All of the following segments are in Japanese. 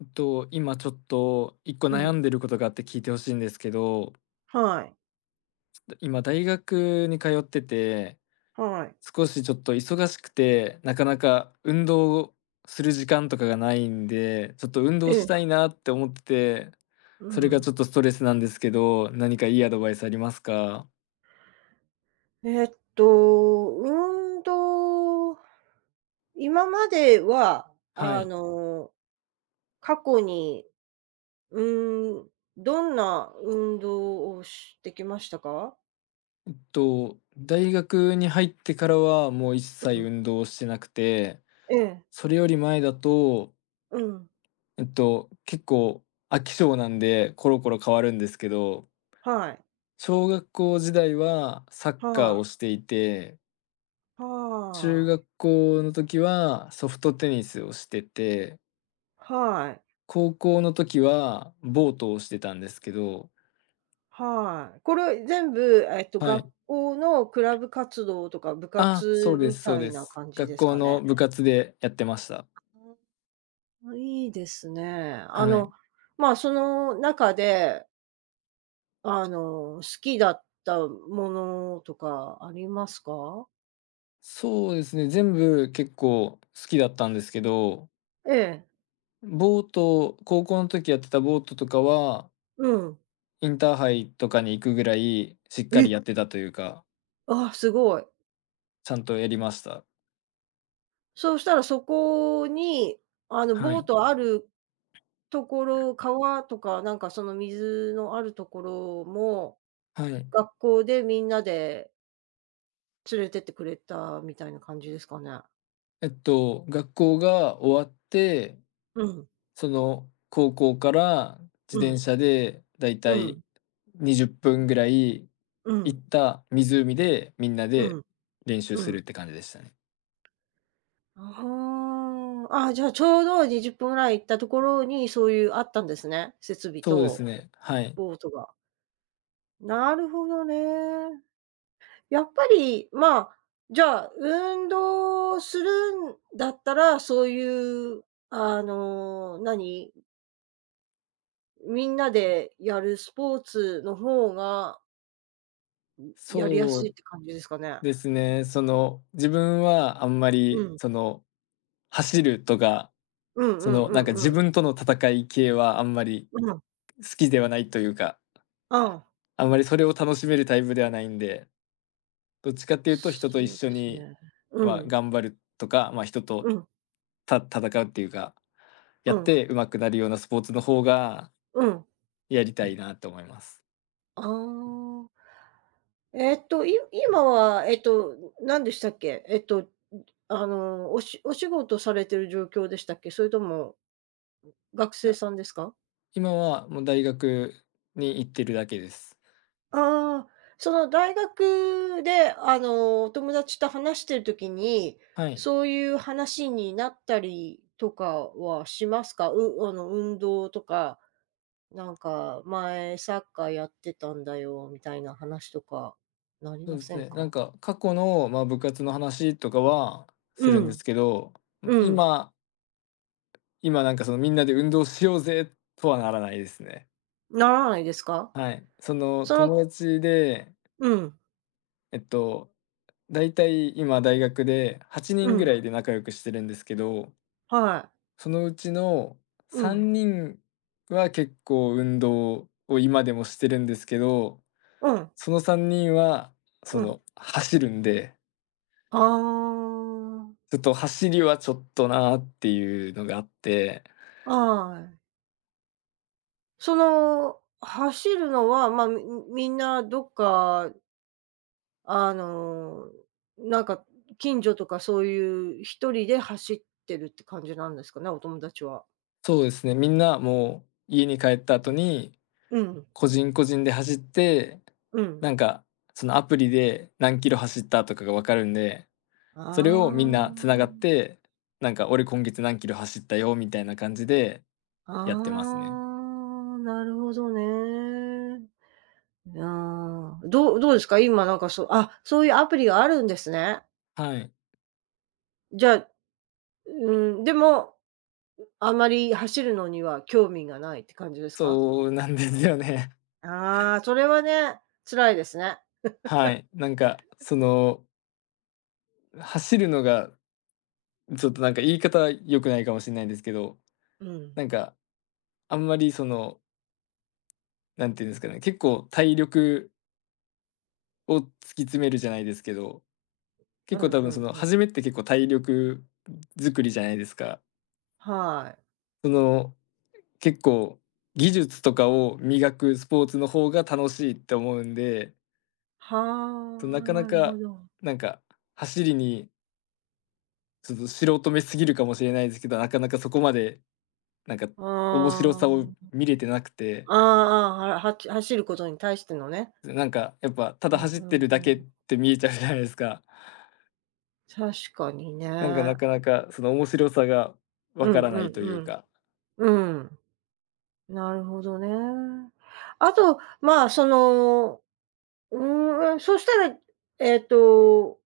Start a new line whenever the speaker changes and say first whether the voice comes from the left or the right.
left: 今ちょっと一個
right: う
left: 悩
right: ん。
left: んでることがあって聞いてほしいんですけど、
right: はい。
left: 今大学に通ってて、
right: はい。
left: 少しちょっと忙しくて、なかなか運動をする時間とかがないんで、ちょっと運
right: え
left: 動し
right: え。
left: たいなって思ってて、
right: う
left: それが
right: ん。
left: ちょっとストレスなんですけど、何かいいアドバイスありますか？
right: えっ運動、今までは、
left: はい。
right: 過去に、うん、どんな運動をしてきましたか？
left: 大学に入ってからはもう一
right: う
left: 切
right: ん。
left: 運動してなくて、
right: ええ。
left: それより前だと
right: うん。
left: 結構飽き性なんで、コロコロ変わるんですけど、
right: はい。
left: 小学校時代はサッカー
right: は
left: を
right: い。
left: していて、中
right: はい。
left: 学校の時はソフトテニスをしてて、
right: はい。
left: 高校の時はボートをしてたんですけど、
right: はい。これ全部、
left: は
right: 学
left: い。
right: 校のクラブ活動とか部
left: あ、そう
right: 活
left: で
right: み
left: すそう
right: たい
left: で
right: な
left: す。
right: 感じで
left: 学
right: す
left: 校
right: かね？
left: の部活でやってました。
right: あ、いいですね。
left: はい。
right: まあ、その中で、好きだったものとかありますか？
left: そうですね、全部結構好きだったんですけど、
right: ええ、
left: ボート高校の時やってたボートとかは
right: うん。
left: インターハイとかに行くぐらい、しっかり
right: え、
left: やってたというか、
right: あ、すごい。
left: ちゃんとやりました。
right: そうしたらそこに、
left: は
right: ボー
left: い。
right: トあるところ、川とかなんかその水のあるところも、
left: はい。
right: 学校でみんなで連れてってくれたみたいな感じですかね？
left: 学校が終わって、
right: うん、
left: その高校から
right: う
left: 自転
right: ん、
left: 車でだい
right: う
left: たい
right: ん、
left: 20分ぐらい
right: う
left: 行っ
right: ん、
left: た湖で、みんな
right: う
left: で
right: ん、
left: 練習
right: う
left: す
right: ん。
left: るって感じでしたね。
right: ああ、あ、じゃあ、ちょうど20分ぐらい行ったところに、そういうあったんですね、設備
left: そうです
right: と
left: ね、はい。
right: ボートが。なるほどね。やっぱり、まあ、じゃあ、運動するんだったら、そういう、あの、何、みんなでやるスポーツの方がやりや
left: そ
right: すいっ
left: う
right: て感じですかね。
left: ですね、その、自分はあんま
right: う
left: り、
right: ん。
left: その、走るとか、
right: うんう
left: そ
right: ん
left: の、
right: う
left: なんか
right: ん
left: 自
right: うん。
left: 分との戦い系はあんまり
right: うん。
left: 好きではないというか、
right: ああ、
left: あんまりそれを楽しめるタイプではないんで、どっちかっていうと人と
right: そ
left: 一
right: うで
left: 緒
right: す
left: に、
right: ね。う
left: まあ、
right: ん。
left: 頑張るとか、まあ、人と
right: うん。
left: 戦うっていうか、や
right: う
left: っ
right: ん。
left: て上手くなるようなスポーツの方が
right: うん。
left: やりたいなと思います。
right: ああ。えっと、い今は、何でしたっけ？お仕事されてる状況でしたっけ？それとも学
left: い
right: 生
left: や、
right: さんですか？
left: 今はもう大学に行ってるだけです。
right: ああ、その大学で、お友達と話してる時に、
left: はい。
right: そういう話になったりとかはしますか？うあの、運動とか、なんか前サッカーやってたんだよみたいな話とかなり
left: そう
right: ま
left: です
right: せん
left: ね、な
right: か？
left: んか過去の、まあ、部活の話とかはす
right: う
left: るんで
right: ん、
left: すけど、
right: うん。
left: 今今なんかそのみんなで運動しようぜとはならないですね。
right: ならないですか？
left: はい。その
right: その
left: 友達で
right: うん、
left: えっと、だいたい今大学で8
right: う
left: 人ぐら
right: ん、
left: いで仲良くしてるんですけど、
right: はい。
left: そのうちの
right: うん、
left: 3人は結構運動を今でもしてるんですけど、
right: うん、
left: その3人はそ
right: うん。
left: の走るんで、
right: あ
left: ちょっと走りはちょっとなーっていうのがあって、
right: あ、はい。走るのは、まあ、みんなどっか、あの、なんか近所とかそういう一人で走ってるって感じなんですかね、お友達は。
left: そうですね、みんなもう家に帰った後に
right: うん、
left: 個人個人で走って、
right: うん。
left: なんかそのアプリで何キロ走ったとかがわかるんで、それをみんな繋がっ
right: あ
left: て、なんか「俺今月何キロ走ったよ」みたいな感じで
right: あ、
left: やってますね。
right: ああ、なるほどね。ああ、どうですか？今なんかそういうアプリがあるんですね。
left: はい。
right: じゃあ、うん、でも、あまり走るのには興味がないって感じですか？
left: そうなんですよね。
right: ああ、それはね、辛いですね。
left: はい。なんかその、走るのがちょっとなんか言い方良くないかもしれないんですけど、
right: う
left: な
right: ん。
left: んかあんまりその、なんていうんですかね、結構体力を突き詰めるじゃないですけど、
right: う
left: 結構多
right: んう
left: 分そ
right: ん
left: の
right: うん。
left: 初めって結構体力作りじゃないですか。
right: はい。
left: その結構技術とかを磨くスポーツの方が楽しいって思うんで、
right: は
left: な
right: あ、
left: かな
right: なるほ
left: か、
right: ど。
left: なんか走りにちょっと素人目すぎるかもしれないですけど、なかなかそこまでなんか
right: あ
left: 面白さを
right: あ、
left: 見れてなくて、
right: ああああはは走ることに対してのね。
left: なんかやっぱた
right: う
left: だ
right: ん
left: 走っ
right: うん
left: てるだ
right: う
left: けっ
right: ん。
left: て見えちゃうじゃないですか。
right: 確かに
left: なんか
right: ね。
left: なかなかその面白さがわ
right: う
left: か
right: ん
left: ら
right: う
left: ないという
right: ん
left: か、
right: うん。うん。なるほどね。あと、まあ、その、うーん、そしたら、えっと、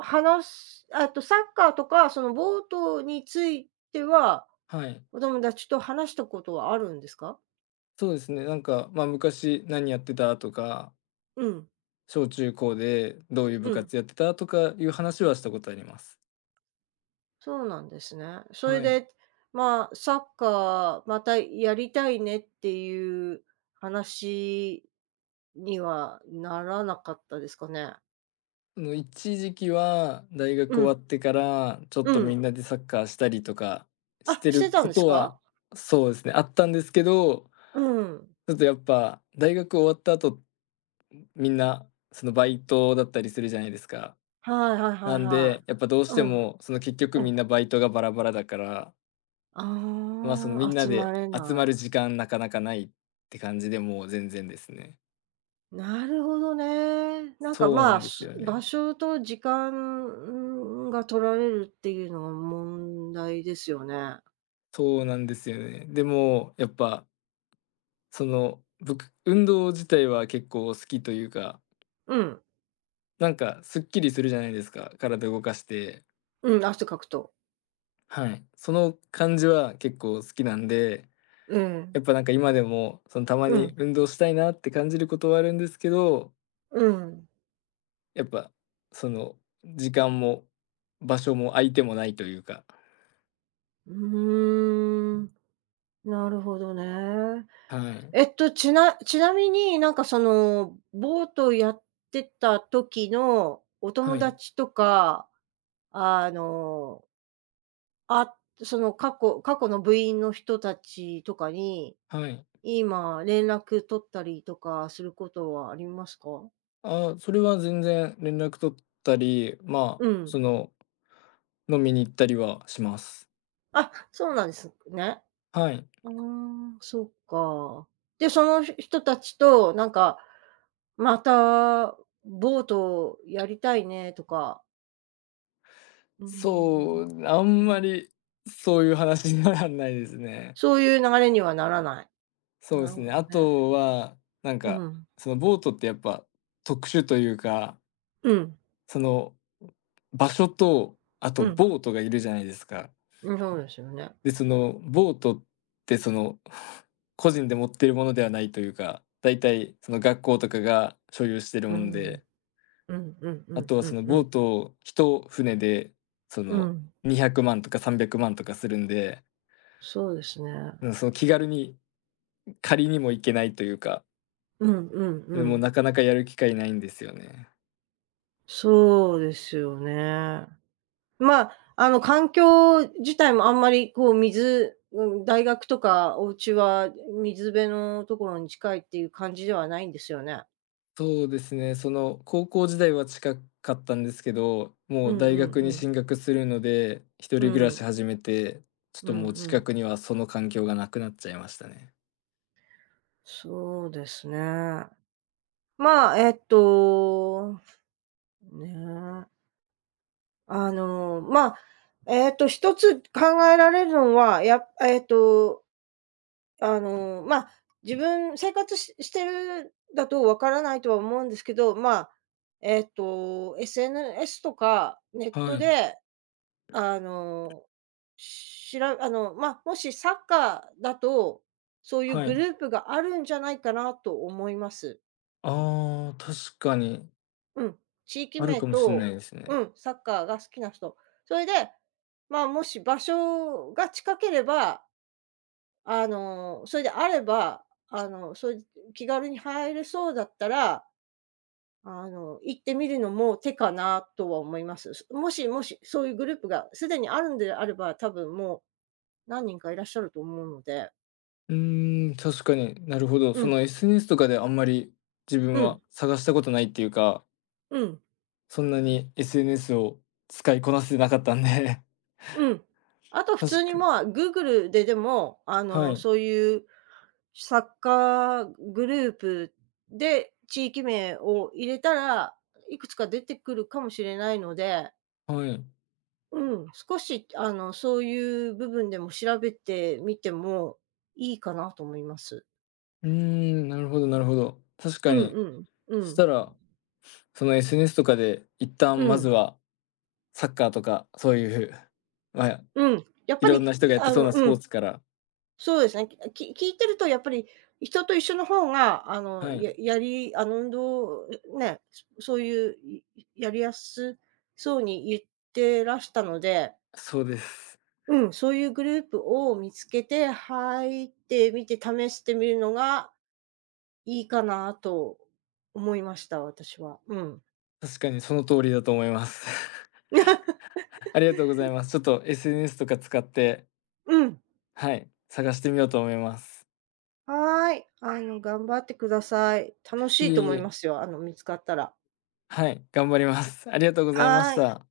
right: あとサッカーとか、そのボートについては、
left: はい。
right: お友達と話したことはあるんですか？
left: そうですね、なんか、まあ、昔何やってたとか
right: うん、
left: 小中高でどういう部
right: うん、
left: 活やってたとかいう話はしたことあります。
right: そうなんですね。それ
left: はい。
right: で、まあ、サッカーまたやりたいねっていう話にはならなかったですかね？
left: あの、一時期は大
right: う
left: 学終わ
right: ん、
left: ってから、ちょ
right: う
left: っとみ
right: ん。
left: んなでサッカーしたりとかし
right: あ、
left: て
right: して
left: る
right: たん
left: こ
right: です
left: とは、
right: か？
left: そうですね、あったんですけど、
right: うん。
left: ちょっとやっぱ大学終わった後、みんなそのバイトだったりするじゃないですか。
right: はいはいは
left: な
right: い
left: ん
right: は
left: で、やっぱどう
right: い。
left: し
right: う
left: て
right: ん、
left: も、その結局
right: う
left: みん
right: ん。
left: なバイトがバラバラだから、
right: あ
left: まあ、そのみ
right: あ、
left: んな
right: 集ま
left: で
right: れ
left: 集ま
right: な
left: る
right: い。
left: 時間なかなかないって感じで、もう全然ですね。
right: なるほどね。なんか
left: そうな
right: まあ、
left: んですよ
right: 場
left: ね。
right: 所と時間が取られるっていうのが問題ですよね。
left: そうなんですよね。でも、やっぱ、その、運動自体は結構好きというか、
right: うん。
left: なんかすっきりするじゃないですか、体動かして。
right: うん、汗かくと。
left: はい。その感じは結構好きなんで、
right: うん。
left: やっぱなんか今でも、その、たま
right: う
left: に
right: ん。
left: 運動したいなって感じることはあるんですけど、
right: うん。
left: やっぱ、その、時間も場所も相手もないというか。
right: うーん。なるほどね。
left: はい。
right: ちなみになんかその、ボートやってた時のお
left: は
right: 友
left: い。
right: 達とか、あのあ、その過去の部員の人たちとかに、
left: はい。
right: 今連絡取ったりとかすることはありますか？
left: あそれは全然連絡取ったり、まあ、
right: うん。
left: その、飲みに行ったりはします。
right: あ、そうなんですね。
left: はい。
right: うーん、そっか。で、その人たちとなんか、またボートやりたいねとか、うーん、
left: そう、あ
right: う
left: んま
right: ん、
left: りそういう話にはなんないですね。
right: そういう流れにはならない。
left: そう
right: な
left: で
right: る
left: す
right: ほ
left: ね。
right: ど
left: あ
right: ね。
left: とは、なん
right: う
left: か、
right: ん。
left: そのボートってやっぱ特殊というか、
right: うん。
left: その、場所と、あ
right: う
left: と
right: ん。
left: ボートがいるじゃないですか。
right: うん、そうですよね。
left: で、そのボートってその 個人で持ってるものではないというか、だいたいその学校とかが所有してる
right: う
left: もん
right: ん。
left: で
right: うんうんう
left: あ
right: ん
left: とは
right: うん
left: その
right: う
left: ボ
right: ん。
left: ート一船で、そ
right: う
left: の
right: ん、
left: 200万とか300万とかするんで、
right: そうですね。
left: うん、その気軽に借りにも行けないというか、
right: うんうんう
left: でも
right: ん。
left: なかなかやる機会ないんですよね。
right: そうですよね。まあ、環境自体もあんまりこう水うん、大学とかお家は水辺のところに近いっていう感じではないんですよね。
left: そうですね、その高校時代は近かったんですけど、
right: う
left: も
right: ん
left: う
right: う
left: 大
right: ん
left: 学に
right: うん。
left: 進学するので、一
right: う
left: 人暮らし
right: ん、
left: 始めて、ちょっ
right: うん
left: と
right: う
left: もう近
right: ん。
left: くにはその環境がなくなっちゃいましたね。
right: そうですね。まあ、ねえ、まあ、一つ考えられるのは、やっえっとあの、まあ、自分生活してるだとわからないとは思うんですけど、まあ、SNS とかネッ
left: は
right: ト
left: い、
right: で、あの、しらあの、まあ、もしサッカーだと、そういう
left: は
right: グ
left: い。
right: ループがあるんじゃないかなと思います。
left: ああ、確かに
right: うん。地域
left: ある
right: 名
left: かもしれな
right: と、
left: いですね。
right: うん、サッカーが好きな人。それで、まあ、もし場所が近ければそれであれば、あの、そい気軽に入れそうだったら、行ってみるのも手かなとは思います。もし、そういうグループがすでにあるんであれば、多分もう何人かいらっしゃると思うので。
left: うーん、確かに、なるほど。
right: う
left: そ
right: ん、
left: の SNS とかであんまり自分
right: うん、
left: は探したことないっていうか、
right: うん、
left: そんなに SNS を使いこなせてなかったんで、
right: うん。あと 普通
left: 確
right: に
left: かに
right: まあ、Google でも、
left: はい、
right: そういうサッカーグループで地域名を入れたら、いくつか出てくるかもしれないので
left: はい。
right: うん、少しそういう部分でも調べてみてもいいかなと思います。
left: うーん、なるほどなるほど。確
right: う
left: か
right: ん
left: に、
right: うん。う
left: そし
right: ん。
left: たら、その SNS とかで一
right: う
left: 旦まず
right: ん。
left: はサッカーとか、そういう、まあ、
right: うん。やっ
left: い
right: ぱり、
left: ろんな人が
right: い
left: やっ
right: あ
left: てそう
right: の
left: なス
right: う
left: ポー
right: ん、
left: ツから
right: そうですね。き聞いてるとやっぱり、人と一緒の方が、あの、
left: はい、
right: ややりあの、運動ね、そういう、やりやすそうに言ってらしたので、
left: そうです。
right: うん、そういうグループを見つけて入ってみて試してみるのがいいかなと思いました、私は。うん。
left: 確かにその通りだと思います。ありがとうございます。ちょっと SNS とか使って
right: うん。
left: はい、探してみようと思います。
right: はーい。頑張ってください。楽し
left: い
right: い
left: え
right: と思
left: い
right: い
left: え、
right: ますよ、見つかったら。
left: はい、頑張ります。ありがとうございま
right: は
left: し
right: ーい。
left: た。